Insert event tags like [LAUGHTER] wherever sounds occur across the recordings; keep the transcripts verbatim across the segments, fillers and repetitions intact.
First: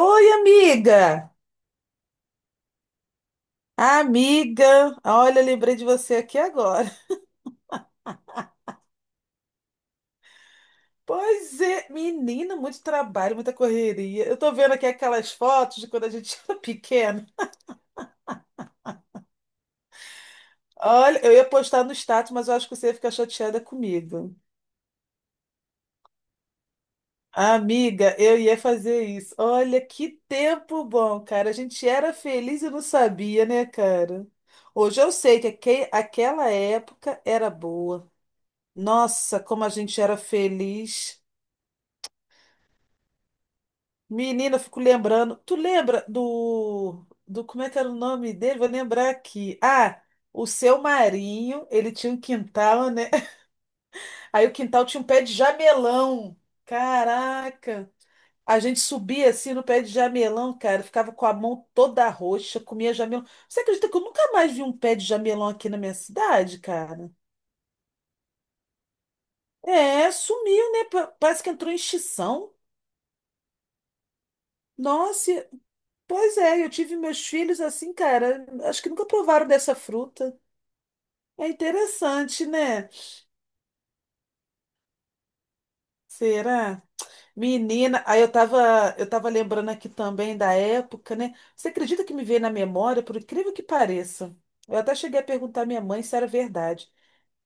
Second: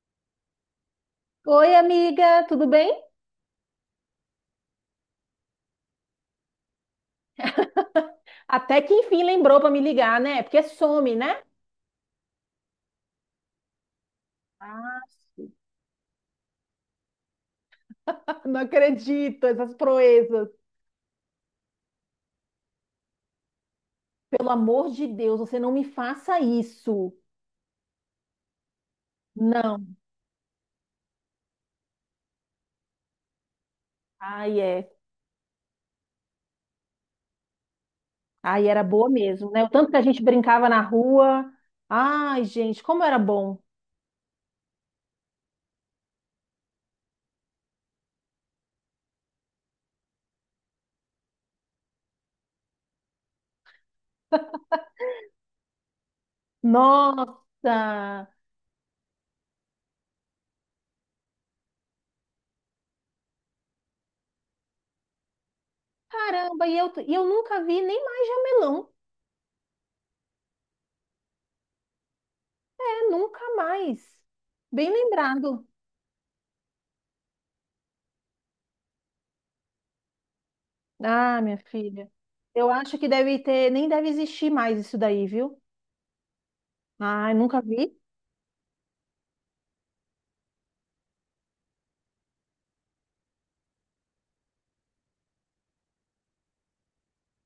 Oi, amiga! Oi, amiga, tudo bem? Amiga, olha, lembrei de você aqui agora. [LAUGHS] Até que enfim lembrou para me ligar, né? Porque some, né? Pois é, menina, muito trabalho, muita correria. Eu tô vendo aqui Ah, aquelas sim. fotos de quando a gente [LAUGHS] era pequena. Não acredito, essas proezas. Olha, eu ia postar no status, mas eu acho que você ia ficar chateada comigo. Pelo amor de Deus, você não me faça isso. Amiga, eu ia fazer isso. Olha Não. que tempo bom, cara. A gente era feliz e não sabia, né, cara? Ai, é. Hoje eu sei que aque- aquela época era boa. Ai, era boa Nossa, mesmo, como né? O a tanto que gente a era gente brincava na feliz. rua. Ai, gente, como era bom. Menina, eu fico lembrando. Tu lembra do, do. Como é que era o nome dele? Vou lembrar aqui. Ah, o seu Marinho, ele tinha um quintal, né? [LAUGHS] Aí o quintal tinha um pé de jamelão. Caraca! Nossa! A gente subia assim no pé de jamelão, cara. Ficava com a mão toda roxa, comia jamelão. Você acredita que eu nunca mais vi um pé de jamelão aqui na minha cidade, Caramba, e eu, cara? e eu nunca vi nem mais jamelão. É, sumiu, né? Pa- Parece que entrou em extinção. É, nunca mais. Bem Nossa, lembrado. pois é, eu tive meus filhos assim, cara. Acho que nunca provaram dessa fruta. Ah, É minha filha. interessante, Eu né? acho que deve ter, nem deve existir mais isso daí, viu? Será? Ai, nunca vi. Menina, aí eu tava, eu tava lembrando aqui também da época, né? Você acredita que me veio na memória, por incrível que pareça? Eu até cheguei a perguntar à minha mãe se era verdade.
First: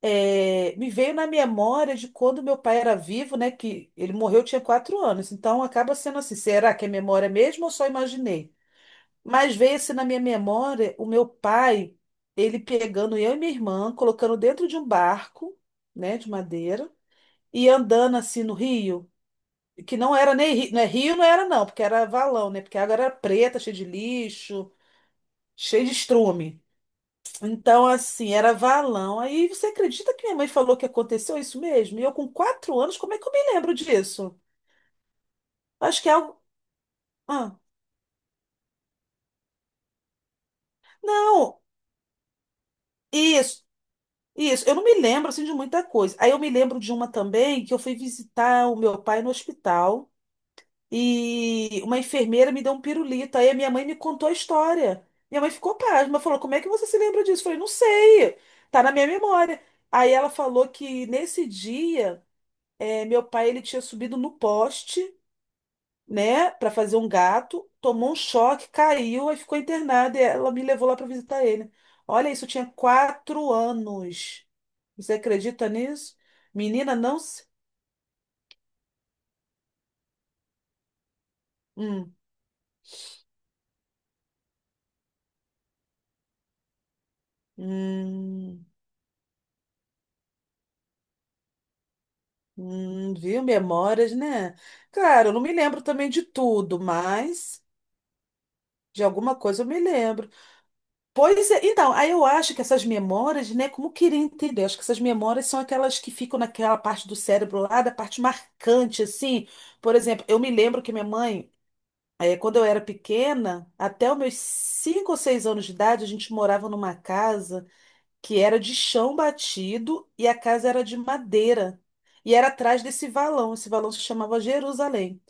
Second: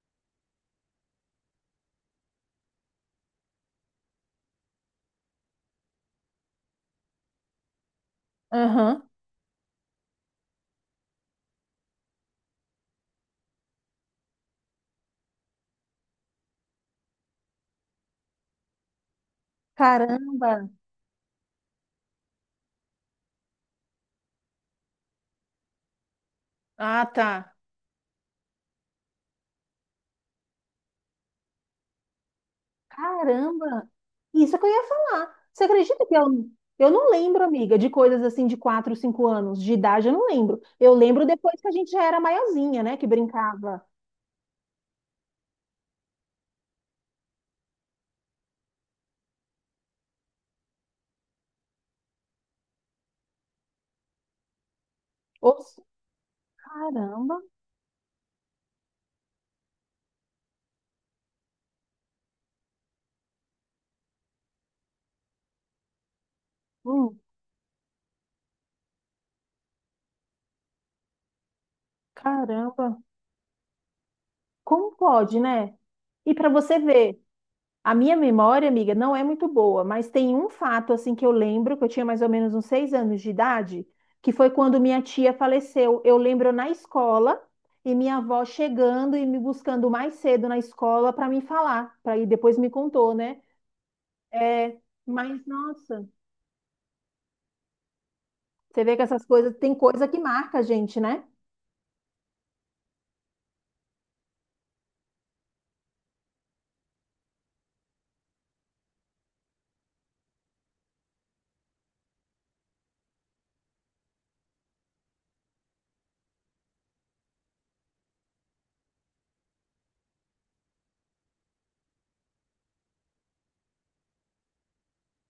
É, me veio na memória de quando meu pai era vivo, né? Que ele morreu, eu tinha quatro anos. Então acaba sendo assim, será que é memória mesmo ou só imaginei? Aham. Mas veio assim na minha memória o meu pai, ele pegando eu e minha irmã, colocando dentro de um barco, né, de madeira, e andando assim no rio, que não era Caramba. nem rio, não é rio, não era não, porque era valão, né, porque a água era preta, cheia de lixo, cheia de estrume. Ah, tá. Então, assim, era valão. Aí você acredita que minha mãe falou que aconteceu isso mesmo? E eu com quatro anos, como é que eu me lembro Caramba. disso? Isso que eu ia falar. Você Acho acredita que é que algo. eu, eu não lembro, Ah, amiga, de coisas assim de quatro, cinco anos de idade, eu não lembro. Eu lembro depois não, que a gente já era maiorzinha, né, que isso. brincava. Isso, eu não me lembro assim de muita coisa. Aí eu me lembro de uma também que eu fui visitar o meu pai no hospital e uma enfermeira me deu um pirulito. Aí a minha mãe me contou a história. Minha mãe ficou Ops, pasma, falou: como é que você se lembra disso? caramba. Eu falei: não sei, tá na minha memória. Aí ela falou que nesse dia eh, meu pai ele tinha subido no poste, né, para fazer um Hum, gato, tomou um choque, caiu e ficou internada. E ela me levou lá para visitar ele. Olha, isso tinha caramba. quatro anos. Como Você pode, acredita né? nisso? E para você Menina, ver, não se. a minha memória, amiga, não é muito boa, mas tem um fato assim que eu lembro, que eu tinha Hum, mais ou menos uns seis anos de idade, que foi quando minha tia faleceu. Eu lembro na escola e minha avó hum, chegando e me buscando mais cedo na escola para me falar, para ir depois me hum, contou, né? viu? Memórias, né? É, Claro, eu não mas me lembro nossa, também de tudo, mas você vê que de essas alguma coisas coisa eu tem me coisa que lembro. marca a gente, né? Pois é, então, aí eu acho que essas memórias, né, como eu queria entender, acho que essas memórias são aquelas que ficam naquela parte do cérebro lá, da parte marcante, assim. Por exemplo, eu me lembro que minha mãe, eh, quando eu era pequena, até os meus cinco ou seis anos de idade, a gente morava numa casa que era de chão batido e a casa era de madeira. E era atrás desse valão, esse valão se chamava Jerusalém.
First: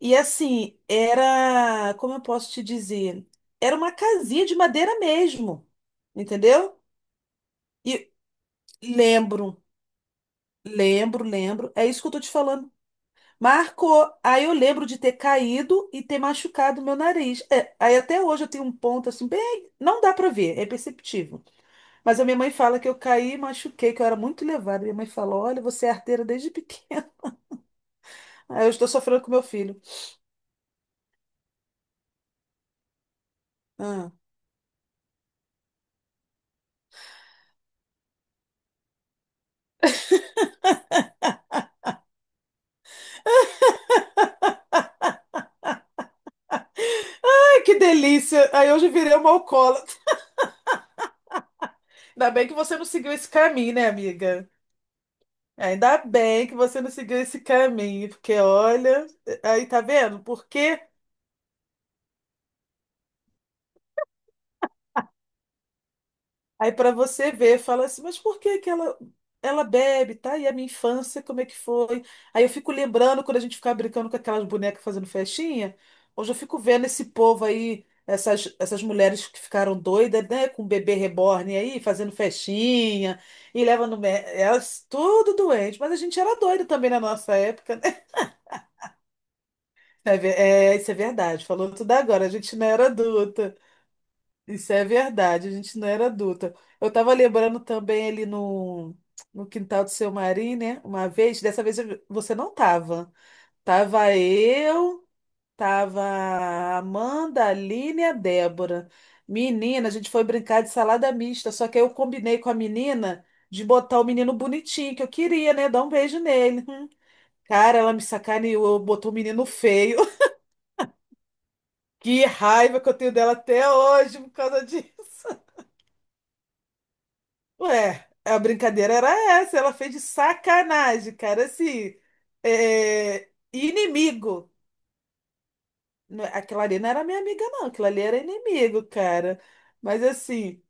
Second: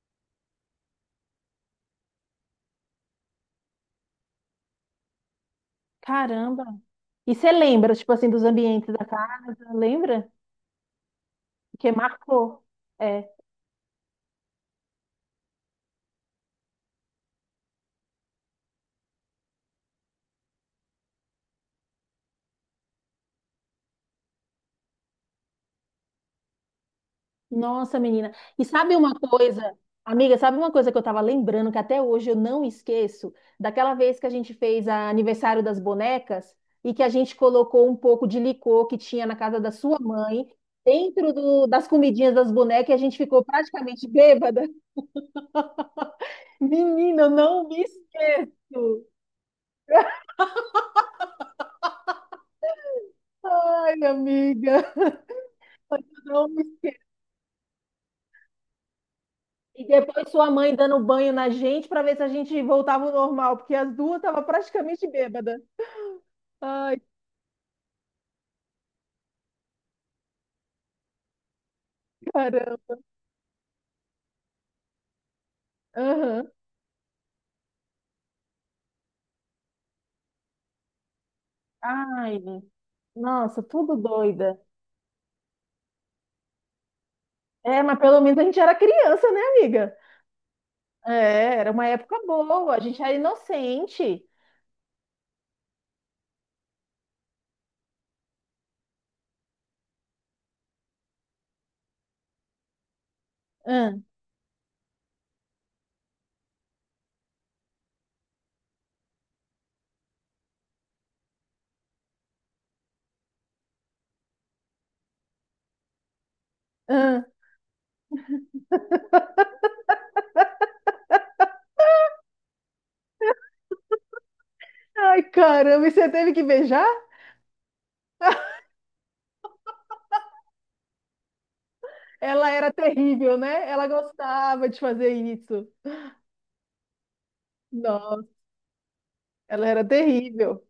E assim, era, como eu posso te dizer, era uma casinha de madeira mesmo, Caramba. entendeu? E você lembra, tipo E assim, dos ambientes da lembro, casa, lembra? lembro, lembro, é Porque isso que eu tô te marcou. falando. É. Marcou, aí eu lembro de ter caído e ter machucado meu nariz. É, aí até hoje eu tenho um ponto assim, bem, não dá pra ver, é perceptível. Mas a minha mãe fala que eu caí e machuquei, que eu era muito levada. Minha mãe falou, olha, você é arteira desde pequena. Nossa, menina. [LAUGHS] E Aí eu estou sabe uma sofrendo com meu coisa, filho. amiga, sabe uma coisa que eu tava lembrando que até hoje eu não esqueço? Daquela Ah. vez que a gente fez a aniversário das bonecas e que a gente colocou um pouco de licor que tinha na casa da sua mãe dentro do- das comidinhas das bonecas e a gente ficou praticamente bêbada. [LAUGHS] Menina, eu Ai, não que me delícia! Aí hoje eu esqueço. virei uma alcoólatra. Ainda bem que você não seguiu esse caminho, né, Ai, amiga? amiga, Ainda bem não que me. você não seguiu esse caminho, porque olha, aí tá E vendo? depois Por sua mãe quê? dando banho na gente para ver se a gente voltava ao normal, porque as duas estavam praticamente bêbadas. Aí pra Ai, você ver, fala assim, mas por que que ela, ela bebe, tá? E a minha infância, como é que foi? Aí eu fico caramba. lembrando quando a gente ficava brincando com aquelas bonecas fazendo festinha. Hoje eu Aham. fico vendo esse povo aí, essas, essas mulheres que ficaram doidas, né, com o bebê reborn aí, fazendo Ai, festinha, nossa, e leva tudo no. mé- doida. Elas tudo doente, mas a gente era doido também na nossa época. É, mas pelo menos a gente era criança, né, amiga? É, ver- é, isso é verdade. É, era Falou uma tudo época agora. A gente não boa, a era gente era adulta. inocente. Isso é verdade. A gente não era adulta. Eu tava lembrando também ali no, no quintal do seu Marim, né? Uma vez, dessa vez eu- você não tava. Ahn, Tava eu, tava a Amanda, a Aline e a Débora. Menina, a gente foi brincar de salada mista. Só que aí eu combinei com a menina de botar o menino bonitinho que eu queria, né? Dar um beijo nele. Hum. ahn. Cara, ela me sacaneou, botou o menino feio. Que raiva que eu tenho dela até hoje por causa disso. Ai, caramba, e você teve que beijar? [LAUGHS] Ué, a brincadeira era essa, ela fez de sacanagem, cara, assim, Ela era é, terrível, né? Ela inimigo. gostava de fazer isso. Não- é, aquela ali não era minha amiga, não, aquela ali era Nossa, inimigo, cara. ela era Mas assim. terrível.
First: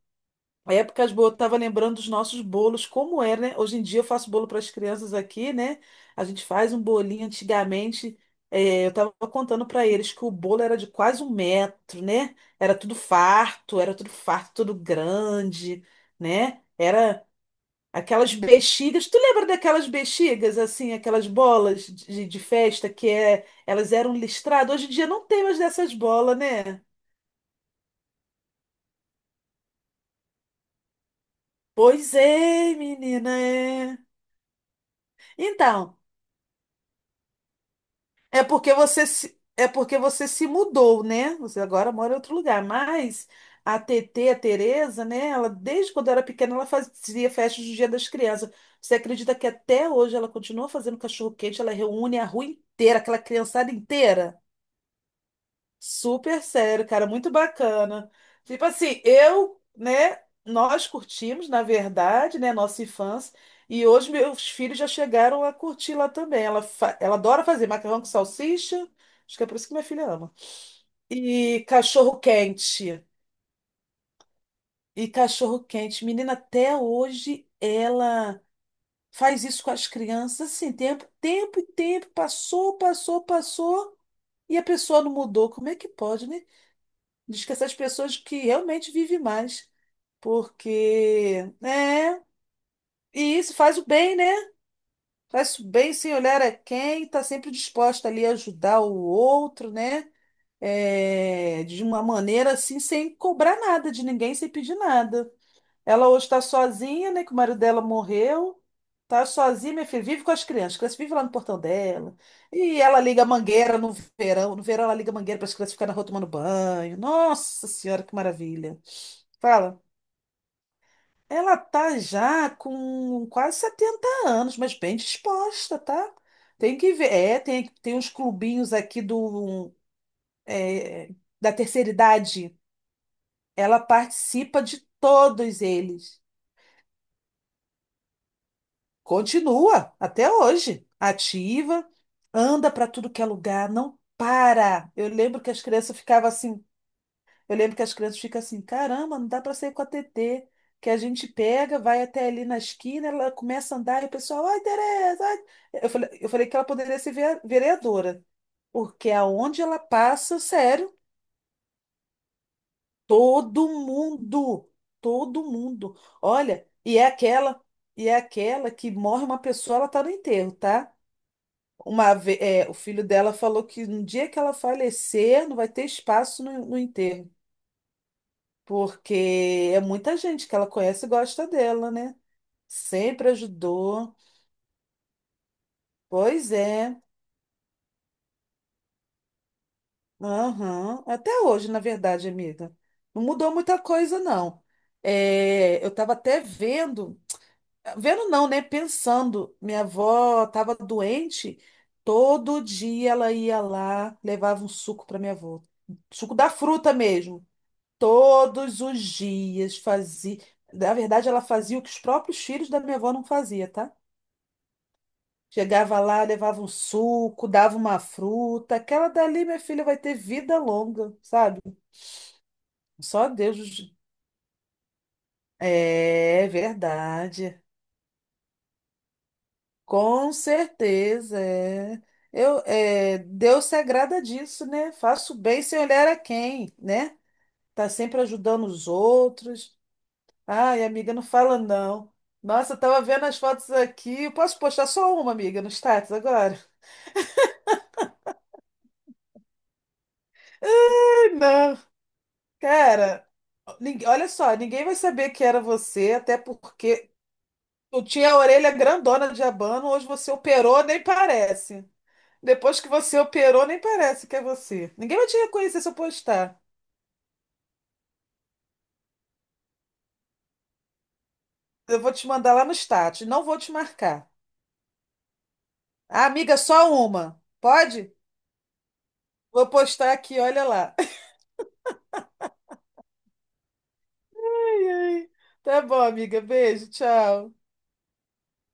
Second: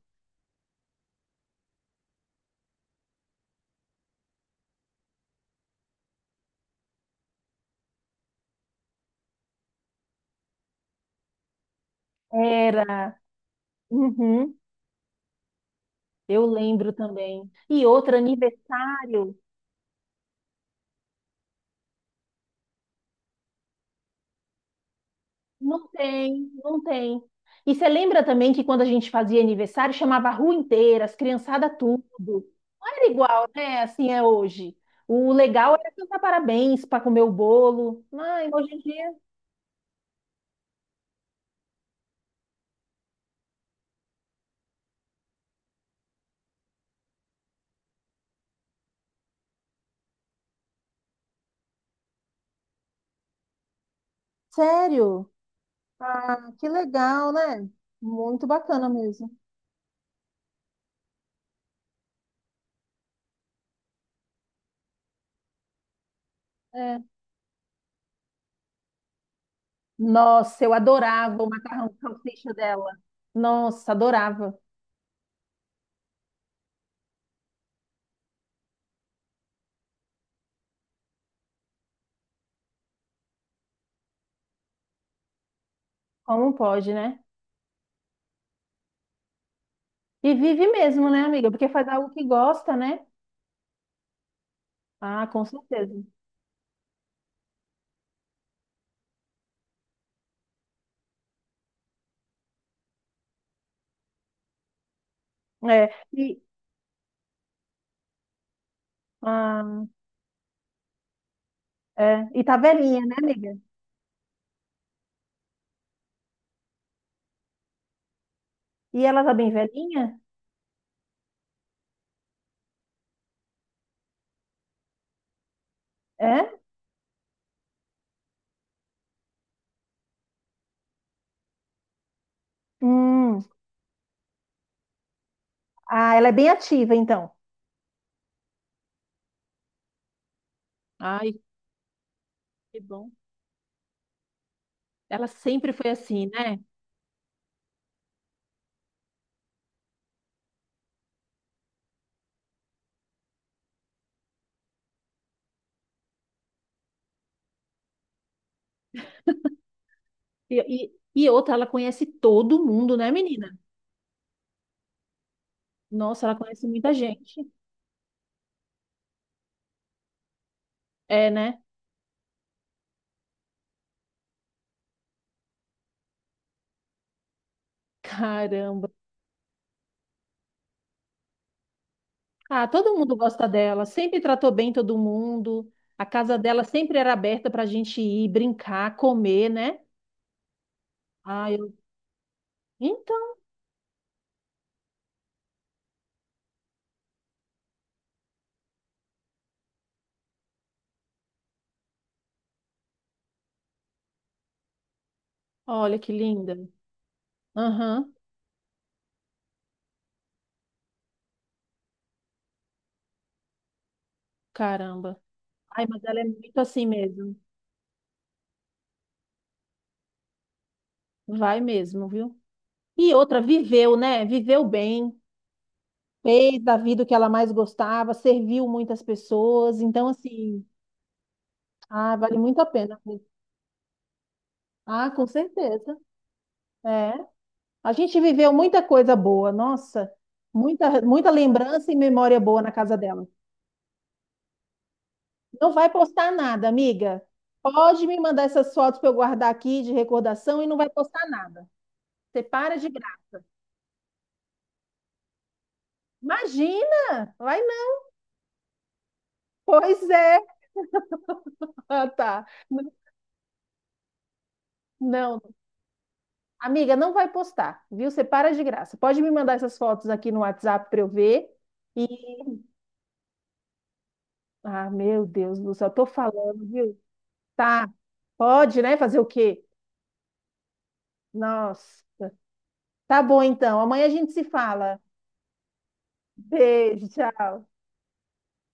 Épocas boas, eu tava lembrando dos nossos bolos, como era, né? Hoje em dia eu faço bolo para as crianças aqui, né? A gente faz um bolinho antigamente. eh, eu tava contando para eles que o bolo era de quase um metro, né? Era tudo Era. farto, era tudo farto, Uhum, tudo grande, eu né? lembro Era também. E outro aquelas bexigas. Tu aniversário. lembra daquelas bexigas, assim, aquelas bolas de, de festa que é, elas eram listradas? Hoje em dia não tem mais Não dessas bolas, tem, não né? tem. E você lembra também que quando a gente fazia aniversário, chamava a rua inteira, as criançadas tudo. Pois é, Não era menina, igual, né? é. Assim é hoje. O legal era Então. cantar parabéns para comer o bolo. É Mas hoje porque em você dia, se, é porque você se mudou, né? Você agora mora em outro lugar. Mas a T T, a Tereza, né? Ela, desde quando era pequena, ela fazia festas do Dia das Crianças. Você acredita que até hoje ela continua fazendo cachorro-quente? Ela reúne a rua inteira, aquela criançada inteira? sério. Super Ah, que sério, cara, muito legal, né? bacana. Muito Tipo bacana assim, mesmo. eu, né, nós curtimos, na verdade, né, nossa infância, e hoje meus filhos já chegaram a curtir lá também. Ela, fa- É. ela adora fazer macarrão com salsicha, acho que é por isso que minha filha ama. Nossa, eu adorava o E macarrão com cachorro salsicha dela. quente. Nossa, adorava. E cachorro quente. Menina, até hoje ela faz isso com as crianças, assim, tempo, tempo e tempo, passou, passou, passou, e a pessoa não mudou. Como é que pode, né? Como pode, né? Diz que essas pessoas que realmente vivem mais, E vive mesmo, né, amiga? porque, Porque faz algo né? que gosta, né? E isso faz o bem, né? Ah, com Faz o bem certeza. sem olhar a quem, está sempre disposta ali a ajudar o outro, né? É, de uma maneira assim, sem cobrar nada de ninguém, sem pedir nada. É. Ela hoje E, está sozinha, né? Que o marido dela morreu. Tá sozinha, minha ah, filha, vive com as crianças. As crianças vivem lá no portão dela. é. E tá E ela velhinha, né, liga a amiga? mangueira no verão. No verão, ela liga a mangueira para as crianças ficarem na rua tomando banho. Nossa Senhora, que maravilha. E ela tá bem Fala. velhinha? Ela tá já com quase setenta anos, mas bem disposta, tá? É? Tem que ver. É, tem, tem uns clubinhos aqui do, é, da terceira idade. Hum. Ela participa de todos Ah, eles. ela é bem ativa, então. Continua até hoje, Ai, ativa, anda que para bom. tudo que é lugar, não para. Eu Ela lembro que as sempre foi crianças assim, ficavam né? assim. Eu lembro que as crianças ficam assim, caramba, não dá para sair com a T T, que a gente pega, vai até ali na esquina, ela começa a andar e o pessoal, ai, Tereza, ai. Eu falei, eu falei que ela poderia ser vea- vereadora, porque aonde ela passa, E, e, sério, e outra, ela conhece todo mundo, né, menina? todo mundo, todo mundo. Nossa, ela conhece Olha, muita e é gente. aquela, e é aquela que morre uma pessoa, ela tá no enterro, tá? É, né? Uma, ve- é, o filho dela falou que no dia que ela falecer, não vai ter espaço no no enterro. Caramba. Porque é muita gente que ela conhece e gosta dela, né? Ah, todo mundo Sempre gosta dela. ajudou. Sempre tratou bem todo mundo. A casa Pois dela é. sempre era aberta pra gente ir brincar, comer, né? Aham. Até Ah, hoje, eu... na verdade, amiga. Não Então, mudou muita coisa, não. É, eu estava até vendo, vendo não, né? Pensando, minha avó estava doente, todo dia ela ia lá, levava um suco para minha avó. olha que Suco da linda. fruta mesmo. Aham, Todos os dias fazia. Na verdade, ela fazia o que os próprios filhos da minha avó não fazia, tá? caramba. Ai, Chegava mas ela lá, é muito levava um assim mesmo. suco, dava uma fruta. Aquela dali, minha filha, vai ter vida longa, Vai sabe? mesmo, viu? E Só outra, Deus. viveu, né? Viveu bem, É fez da vida o que ela mais verdade. gostava, serviu muitas pessoas. Então, Com assim, certeza, é. ah, vale Eu, muito a pena. é, Deus se agrada disso, né? Ah, com Faço bem sem certeza. olhar a quem, É. né? Tá A sempre gente viveu ajudando muita os coisa boa, outros. nossa. Ai, Muita, amiga, não muita fala lembrança e não. memória boa na Nossa, eu casa tava vendo dela. as fotos aqui. Posso postar só uma, amiga, no Não vai status postar agora? nada, amiga. Pode me mandar essas fotos para eu guardar aqui de recordação [LAUGHS] e não vai postar Ai, nada. não. Você para de Cara, graça. ninguém- olha só, ninguém vai saber que era você, até porque Imagina! Vai não. tu tinha a orelha grandona de abano, Pois hoje você é. operou, nem parece. Ah, tá. Depois que N- você operou, nem parece que é você. Ninguém vai te Não, reconhecer se eu postar. amiga, não vai postar, viu? Você para de graça. Pode me mandar essas fotos aqui no WhatsApp para eu ver. Eu E, vou te mandar lá no status, não vou te marcar. ah, meu Deus do céu, tô Ah, amiga, falando, só viu? uma. Tá. Pode? Pode, né? Fazer o quê? Vou postar aqui, olha lá. [LAUGHS] Nossa. Tá bom, então. Amanhã a gente se Ai, fala. ai. Tá bom, amiga. Beijo, Beijo, tchau. tchau.